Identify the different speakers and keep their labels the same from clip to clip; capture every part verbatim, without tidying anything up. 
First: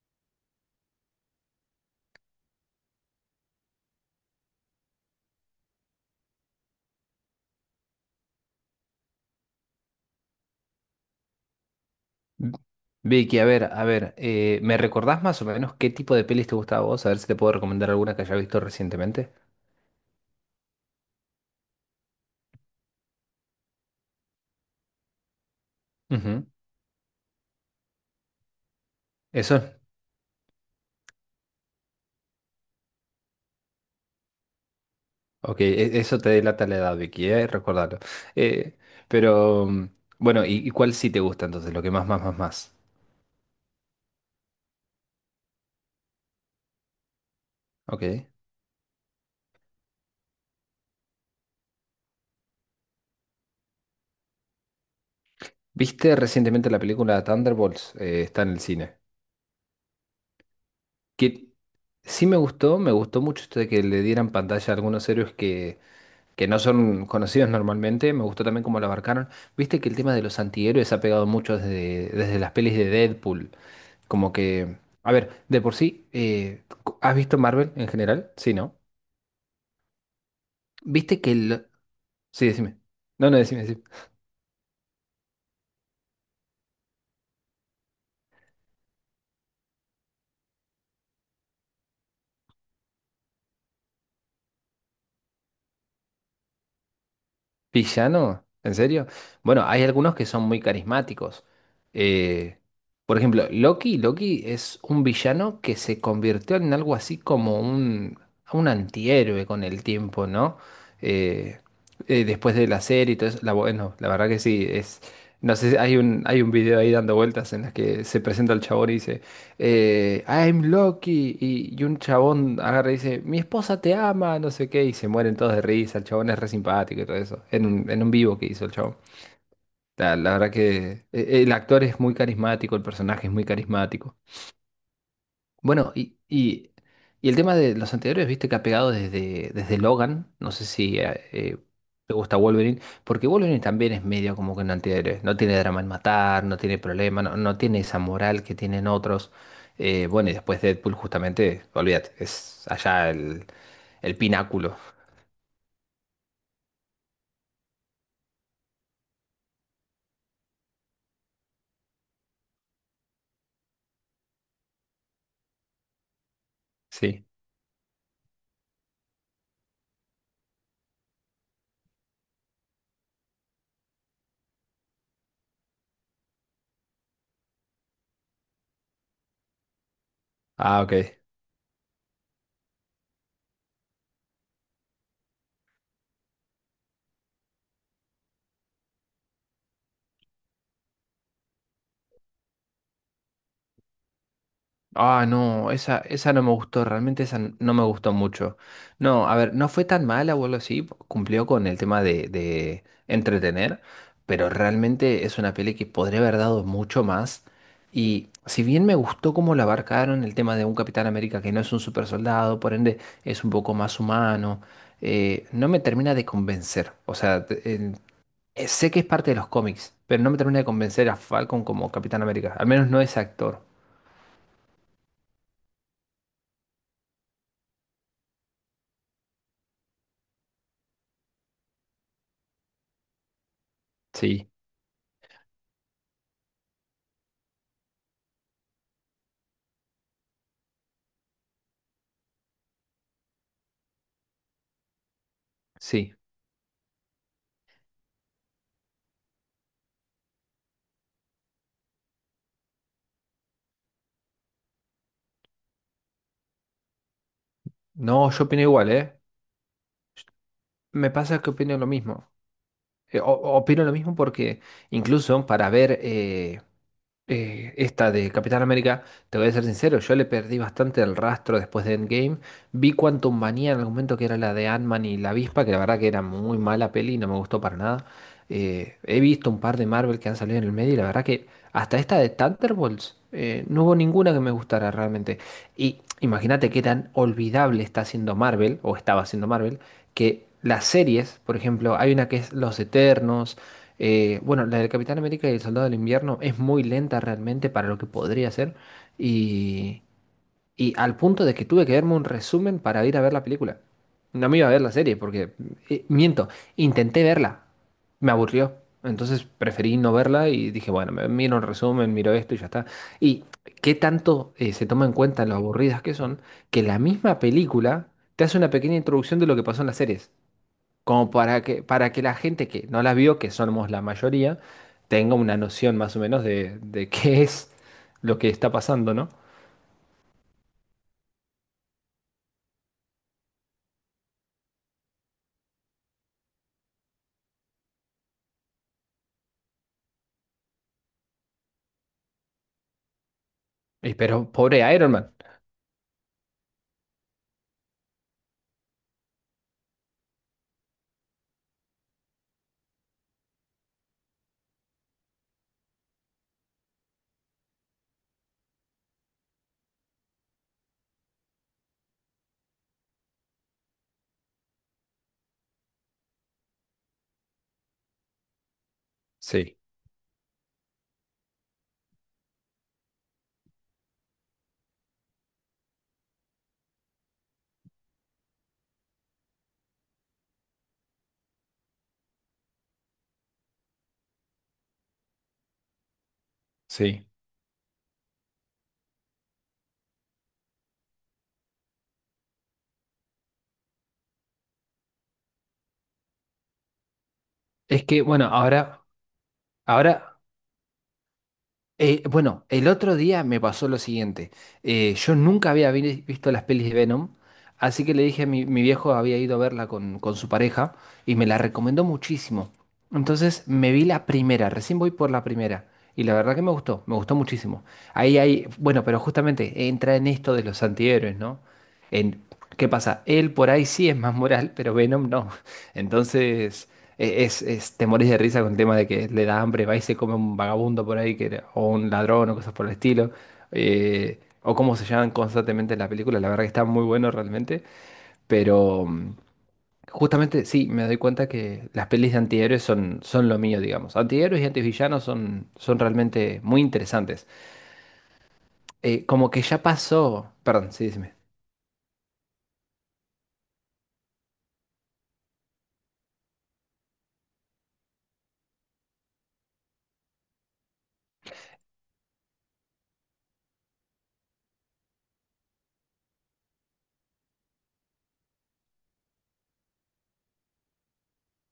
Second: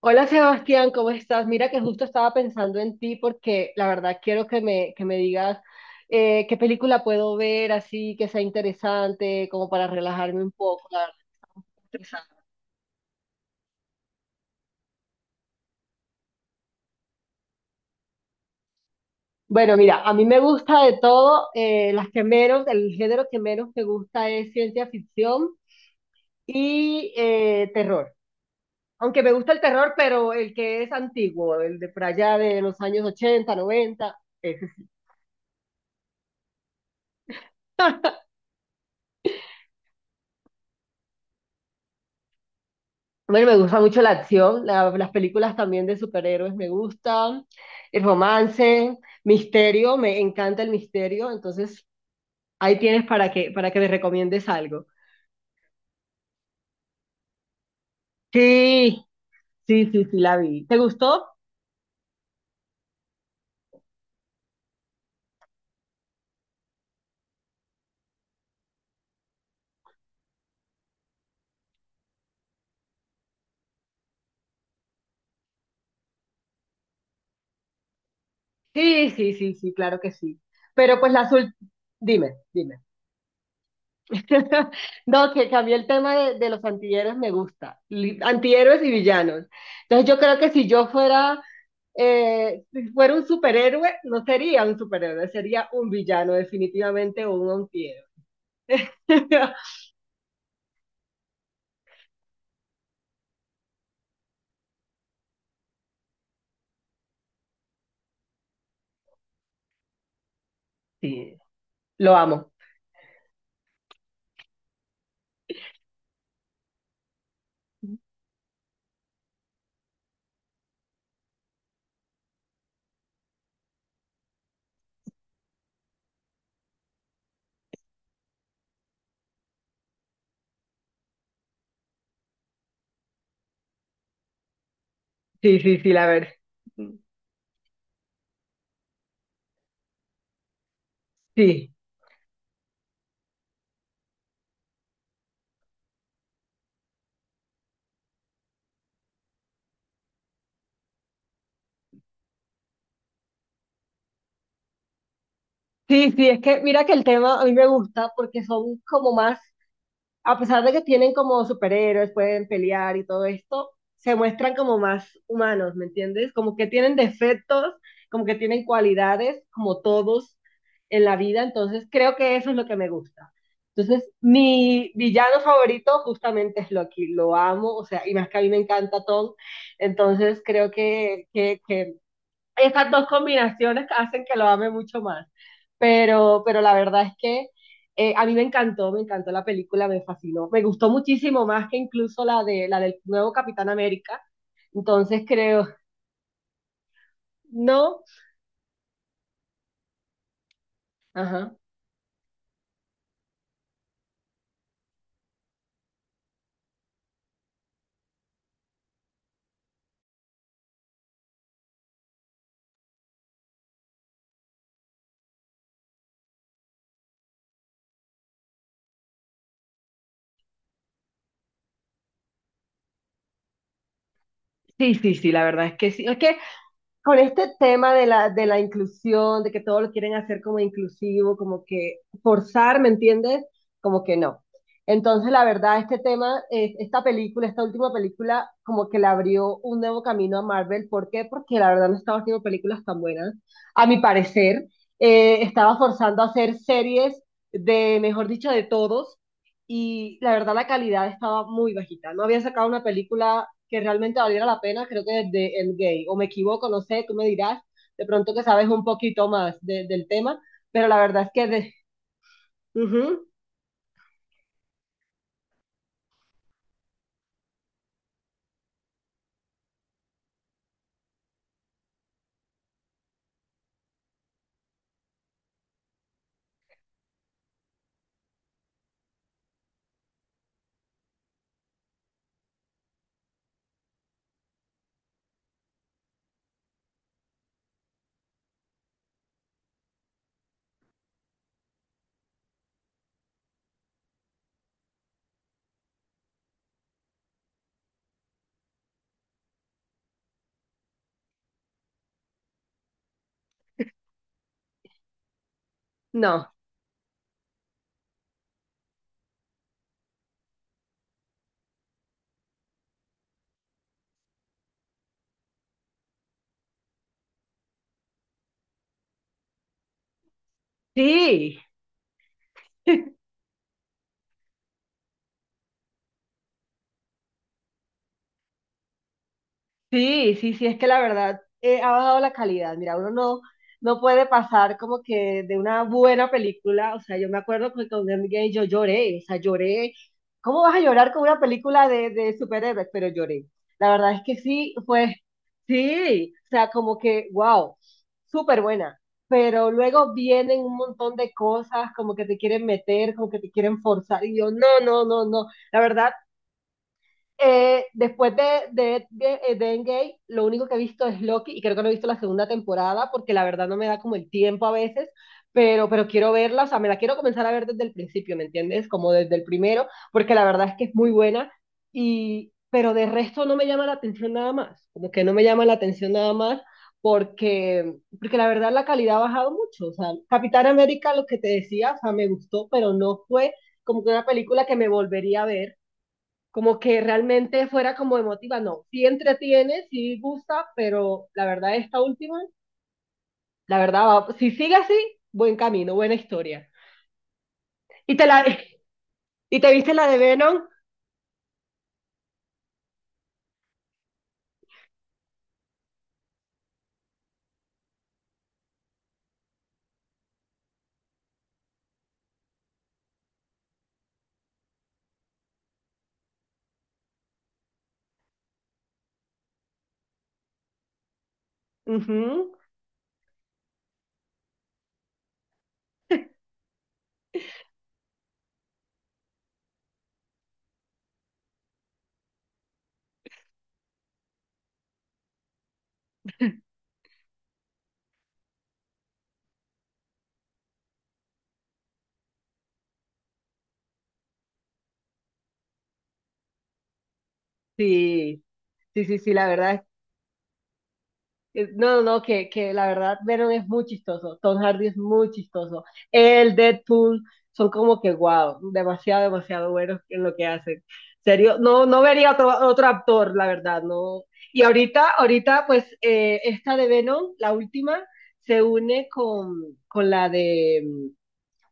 Speaker 1: Hola Sebastián, ¿cómo estás? Mira que justo estaba pensando en ti porque la verdad quiero que me, que me digas eh, qué película puedo ver así que sea interesante, como para relajarme un poco. La verdad, estresada.
Speaker 2: V- Vicky, a ver, a ver, eh, ¿me recordás más o menos qué tipo de pelis te gustaba a vos? A ver si te puedo recomendar alguna que haya visto recientemente.
Speaker 1: Bueno, mira, a mí me gusta de todo, eh, las que menos, el género que menos me gusta es ciencia ficción
Speaker 2: Ujú.
Speaker 1: y eh, terror. Aunque me gusta
Speaker 2: Eso,
Speaker 1: el terror, pero el que es antiguo, el de por allá de los años ochenta, noventa.
Speaker 2: ok, e- eso te delata la edad, Vicky, eh, recordalo. Eh, pero, mm, bueno, ¿y, y cuál sí te gusta entonces? Lo que más, más, más, más.
Speaker 1: Bueno, me gusta mucho la acción, la- las películas también de superhéroes me gustan, el
Speaker 2: Ok.
Speaker 1: romance, misterio, me encanta el misterio, entonces ahí tienes para que, para que me recomiendes algo.
Speaker 2: ¿Viste recientemente la película Thunderbolts? Eh, está en el cine.
Speaker 1: Sí, sí, sí, sí, la vi. ¿Te gustó?
Speaker 2: Que sí me gustó, me gustó mucho esto de que le dieran pantalla a algunos héroes que que no son conocidos normalmente. Me gustó también cómo lo abarcaron. Viste que el tema de los antihéroes ha pegado mucho desde, desde las pelis de Deadpool. Como que, a ver, de por sí, eh, ¿has visto Marvel en general? Sí, ¿no?
Speaker 1: Sí, sí, sí, sí, claro que sí. Pero pues
Speaker 2: Viste
Speaker 1: la
Speaker 2: que
Speaker 1: azul,
Speaker 2: el...
Speaker 1: dime,
Speaker 2: Sí, decime.
Speaker 1: dime.
Speaker 2: No, no, decime, decime.
Speaker 1: No, que cambié el tema de, de los antihéroes, me gusta. Li- Antihéroes y villanos. Entonces yo creo que si yo fuera eh, si fuera un superhéroe, no sería un superhéroe, sería un villano, definitivamente, o un antihéroe.
Speaker 2: ¿Villano? ¿En serio? Bueno, hay algunos que son muy carismáticos. Eh, por ejemplo, Loki, Loki es un villano que se convirtió en algo así como un, un antihéroe con el tiempo, ¿no?
Speaker 1: Sí,
Speaker 2: Eh,
Speaker 1: lo
Speaker 2: eh,
Speaker 1: amo.
Speaker 2: después de la serie y todo eso. La, bueno, la verdad que sí, es. No sé, hay un, hay un video ahí dando vueltas en las que se presenta el chabón y dice eh, I'm Loki y, y un chabón agarra y dice, mi esposa te ama, no sé qué, y se mueren todos de risa, el chabón es re simpático y todo eso, en un, en un vivo que hizo el chabón. La, la verdad que eh, el actor es muy carismático, el personaje es muy carismático.
Speaker 1: Sí, sí, sí,
Speaker 2: Bueno,
Speaker 1: la
Speaker 2: y,
Speaker 1: verdad.
Speaker 2: y, y el tema de los anteriores, viste que ha pegado desde, desde Logan, no sé si eh, eh,
Speaker 1: Sí,
Speaker 2: te gusta Wolverine, porque Wolverine también es medio como que un antihéroe, no tiene drama en matar, no tiene problema, no, no tiene esa moral que tienen otros. Eh, bueno, y después Deadpool justamente, olvídate, es allá el, el pináculo.
Speaker 1: sí, sí, es que mira que el tema a mí me gusta porque son como más, a pesar de que tienen como superhéroes, pueden pelear y todo esto, se muestran como más humanos, ¿me entiendes? Como que tienen
Speaker 2: Sí.
Speaker 1: defectos, como que tienen cualidades, como todos en la vida, entonces creo que eso es lo que me gusta. Entonces, mi villano favorito justamente es Loki, lo amo, o sea, y más que a mí me encanta Tom, entonces creo
Speaker 2: Ah, ok.
Speaker 1: que, que, que esas dos combinaciones hacen que lo ame mucho más. Pero, pero la verdad es que eh, a mí me encantó, me encantó la película, me fascinó. Me gustó muchísimo más que incluso la, de, la del nuevo Capitán América. Entonces
Speaker 2: Ah,
Speaker 1: creo,
Speaker 2: no, esa, esa no me gustó, realmente esa n- no me
Speaker 1: no,
Speaker 2: gustó mucho. No, a ver, no fue tan mala o algo así, cumplió
Speaker 1: ajá.
Speaker 2: con el tema de, de entretener, pero realmente es una peli que podría haber dado mucho más. Y si bien me gustó cómo la abarcaron el tema de un Capitán América que no es un super soldado, por ende es un poco más humano, eh, no me termina de convencer. O sea, te- en- eh, sé que es parte de los cómics, pero no me termina de convencer a Falcon como Capitán América, al menos no es actor.
Speaker 1: Sí, sí, sí, la verdad es que sí. Es que con este tema de la, de la inclusión, de que todo lo quieren hacer como inclusivo, como que forzar, ¿me entiendes? Como que no.
Speaker 2: Sí,
Speaker 1: Entonces, la verdad, este tema, eh, esta película, esta última película, como que le abrió un nuevo camino a Marvel. ¿Por qué? Porque la verdad no estaba haciendo películas tan buenas, a mi parecer. Eh, estaba
Speaker 2: sí.
Speaker 1: forzando a hacer series de, mejor dicho, de todos, y la verdad la calidad estaba muy bajita. No había sacado una película que realmente valiera la pena, creo que desde Endgame, o me equivoco, no sé, tú me dirás, de
Speaker 2: No,
Speaker 1: pronto que
Speaker 2: yo opino
Speaker 1: sabes un
Speaker 2: igual, ¿eh?
Speaker 1: poquito más de- del tema, pero la
Speaker 2: Me
Speaker 1: verdad es
Speaker 2: pasa
Speaker 1: que
Speaker 2: que
Speaker 1: de...
Speaker 2: opino lo mismo. Eh, o-
Speaker 1: Ujú,
Speaker 2: opino lo mismo porque incluso para ver eh, eh, esta de Capitán América, te voy a ser sincero, yo le perdí bastante el rastro después de Endgame. Vi Quantum Manía en algún momento que era la de Ant-Man y la avispa, que la verdad que era muy mala peli y no me gustó para nada. Eh, he visto un par de Marvel que han salido en el medio y la verdad que hasta esta de Thunderbolts eh, no hubo ninguna que me gustara realmente. Y imagínate qué tan olvidable está haciendo Marvel, o estaba haciendo Marvel, que las series, por ejemplo, hay una que es Los Eternos. Eh, bueno, la del Capitán América y el Soldado del Invierno es muy lenta realmente para lo que podría ser y, y al punto de que tuve que verme un resumen para ir a ver la película. No me iba a ver la serie porque, eh, miento,
Speaker 1: no,
Speaker 2: intenté verla, me aburrió. Entonces preferí no verla y dije, bueno, me miro un resumen, miro esto y ya está. Y qué tanto eh, se toma en cuenta lo aburridas que son, que la misma película te hace una pequeña introducción de lo que pasó en las series como
Speaker 1: sí.
Speaker 2: para que, para que la gente que no las vio, que somos la mayoría, tenga una noción más o menos de, de qué es lo que está pasando, ¿no?
Speaker 1: Sí, sí, sí, es que la verdad eh, ha bajado la calidad. Mira, uno no, no puede pasar como que de una buena película, o sea, yo me acuerdo que con Endgame yo lloré, o sea, lloré. ¿Cómo vas a llorar con una película de, de superhéroes? Pero lloré. La verdad
Speaker 2: Y
Speaker 1: es que
Speaker 2: pero
Speaker 1: sí,
Speaker 2: pobre Iron
Speaker 1: pues
Speaker 2: Man.
Speaker 1: sí, o sea, como que, wow, súper buena. Pero luego vienen un montón de cosas como que te quieren meter, como que te quieren forzar, y yo, no, no, no, no. La verdad, eh, después de, de, de, eh, de Endgame, lo único que he visto es Loki y creo que no he visto la segunda temporada porque la verdad no me da como el tiempo a veces, pero, pero quiero verla, o sea, me la quiero comenzar a ver desde el principio, ¿me entiendes? Como desde el
Speaker 2: Sí,
Speaker 1: primero, porque la verdad es que es muy buena y, pero de resto no me llama la atención nada más, como que no me llama la atención nada más porque, porque la verdad la calidad ha bajado mucho, o sea, Capitán América, lo que te decía, o sea, me gustó, pero no fue como que una película que me volvería a ver, como que
Speaker 2: sí.
Speaker 1: realmente fuera como emotiva, no, sí entretiene, sí gusta, pero la verdad esta última, la verdad, va- si sigue así, buen camino, buena historia.
Speaker 2: Es
Speaker 1: ¿Y
Speaker 2: que,
Speaker 1: te la,
Speaker 2: bueno, ahora,
Speaker 1: y te viste la de
Speaker 2: ahora.
Speaker 1: Venom?
Speaker 2: Eh, bueno, el otro día me pasó lo siguiente. Eh, yo nunca había vi- visto las pelis de Venom, así que le dije a mi, mi viejo, había ido a verla con, con su pareja y me la recomendó muchísimo. Entonces me vi la primera, recién voy por la primera. Y la verdad que me gustó, me gustó muchísimo. Ahí hay, bueno, pero justamente entra en esto de los antihéroes, ¿no? En,
Speaker 1: Ujú.
Speaker 2: ¿qué pasa? Él por ahí sí es más moral, pero Venom no. Entonces, e- es, es, te morís de risa con el tema de que le da hambre, va y se come un vagabundo por ahí, que, o un ladrón, o cosas por el estilo. Eh, o cómo se llaman constantemente en la película. La verdad que está muy bueno realmente. Pero mm, justamente sí, me doy cuenta que las pelis de antihéroes son, son lo mío, digamos. Antihéroes y antivillanos son, son realmente muy interesantes.
Speaker 1: Sí, sí, sí,
Speaker 2: Eh,
Speaker 1: sí, la
Speaker 2: como que ya
Speaker 1: verdad.
Speaker 2: pasó. Perdón, sí, dime.
Speaker 1: Eh, No, no, no, que, que la verdad Venom es muy chistoso, Tom Hardy es muy chistoso, el Deadpool son como que guau, demasiado, demasiado buenos en lo que hacen. Serio, no, no vería otro, otro actor, la verdad, no. Y ahorita, ahorita, pues eh, esta de Venom, la última, se une con, con la de,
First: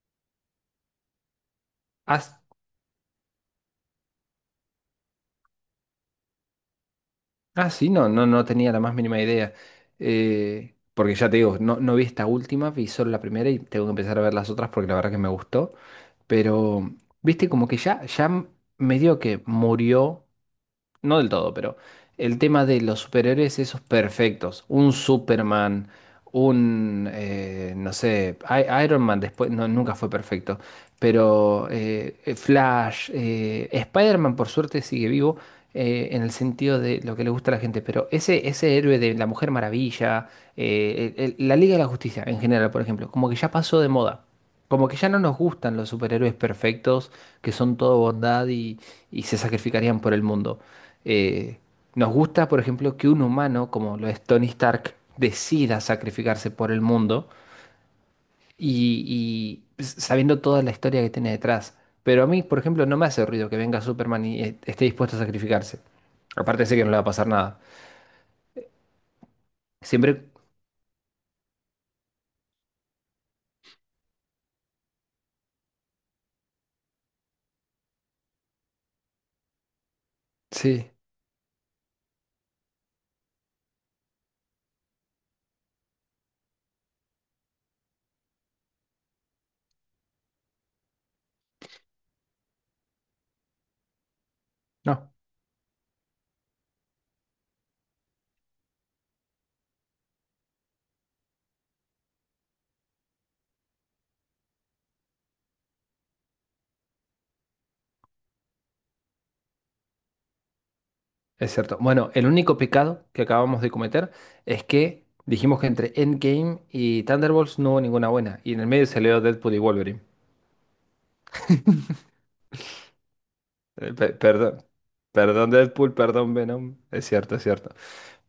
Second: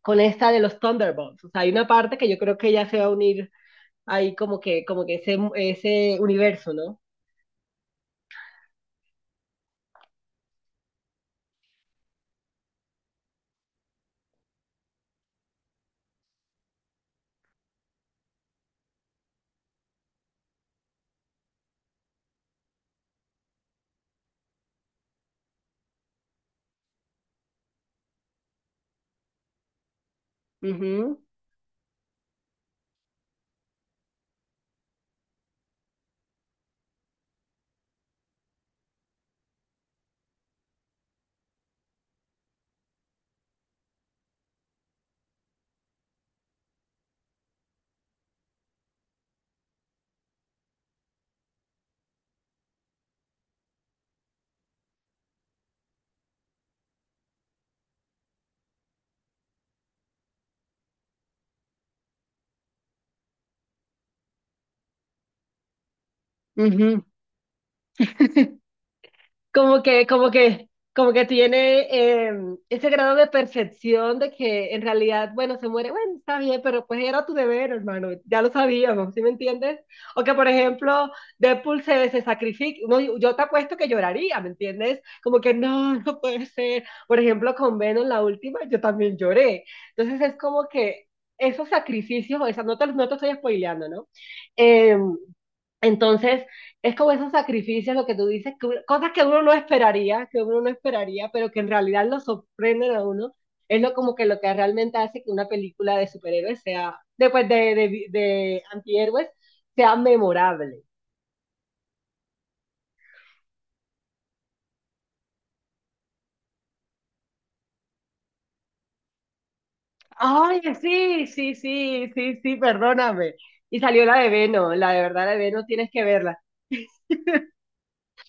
Speaker 1: con esta de los Thunderbolts. O sea, hay una parte que
Speaker 2: Has
Speaker 1: yo creo que ya se va a unir ahí como que, como que ese, ese universo, no.
Speaker 2: Ah, sí, no, no no tenía la más mínima idea. Eh, porque ya te digo, no, no vi esta última, vi solo la primera y tengo que empezar a ver las otras porque la verdad que me gustó. Pero, viste, como que ya, ya m- medio que murió no del todo, pero el tema de los superhéroes esos perfectos, un Superman, un, eh, no sé, I- Iron Man después, no, nunca fue perfecto,
Speaker 1: Ujú,
Speaker 2: pero eh, eh, Flash, eh, Spider-Man por suerte sigue vivo eh, en el sentido de lo que le gusta a la gente, pero ese, ese héroe de la Mujer Maravilla, eh, el- el- la Liga de la Justicia en general, por ejemplo, como que ya pasó de moda. Como que ya no nos gustan los superhéroes perfectos, que son todo bondad y, y se sacrificarían por el mundo. Eh, nos gusta, por ejemplo, que un humano, como lo es Tony Stark, decida sacrificarse por el mundo y, y sabiendo toda la historia que tiene detrás. Pero a mí, por ejemplo, no me hace ruido que venga Superman y eh, esté dispuesto a sacrificarse. Aparte sé que no le
Speaker 1: ujú.
Speaker 2: va a pasar nada.
Speaker 1: Como que, como
Speaker 2: Siempre...
Speaker 1: que, como que tiene eh, ese grado de perfección de que en realidad, bueno, se muere, bueno, está bien, pero pues era tu deber, hermano, ya lo sabíamos, ¿sí me entiendes? O que, por
Speaker 2: Sí,
Speaker 1: ejemplo, Deadpool se, se sacrifica, no, yo te apuesto que lloraría, ¿me entiendes? Como que no, no puede ser. Por ejemplo, con Venom, la última, yo también lloré. Entonces es como que esos sacrificios, o sea, no te, no te estoy spoileando, ¿no?
Speaker 2: no,
Speaker 1: Em, entonces, es como esos sacrificios, lo que tú dices, que uno- cosas que uno no esperaría, que uno no esperaría, pero que en realidad lo sorprenden a uno. Es lo como que lo que realmente hace que una película de superhéroes sea, después de, pues, de, de, de antihéroes, sea memorable.
Speaker 2: es cierto. Bueno, el único pecado que acabamos de cometer es que dijimos que entre Endgame y Thunderbolts no hubo ninguna buena. Y en el medio se salió Deadpool y Wolverine.
Speaker 1: Ay, sí, sí, sí, sí, sí, perdóname. Y
Speaker 2: Eh,
Speaker 1: salió
Speaker 2: pe-
Speaker 1: la de
Speaker 2: perdón.
Speaker 1: Venom, la de verdad, la de
Speaker 2: Perdón
Speaker 1: Venom, tienes
Speaker 2: Deadpool,
Speaker 1: que
Speaker 2: perdón
Speaker 1: verla.
Speaker 2: Venom. Es cierto, es cierto.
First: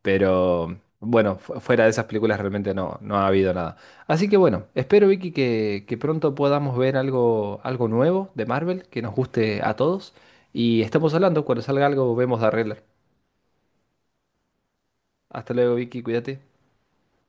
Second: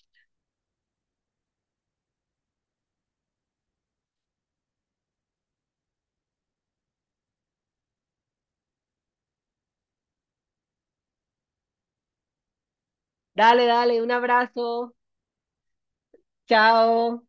Speaker 2: Pero bueno, fu- fuera de esas películas realmente no, no ha habido nada. Así que bueno, espero Vicky que, que pronto podamos ver algo, algo nuevo de Marvel que nos guste a todos. Y estamos hablando, cuando salga algo vemos de arreglar.
Speaker 1: Dale, dale, un abrazo,
Speaker 2: Hasta luego Vicky, cuídate.
Speaker 1: chao.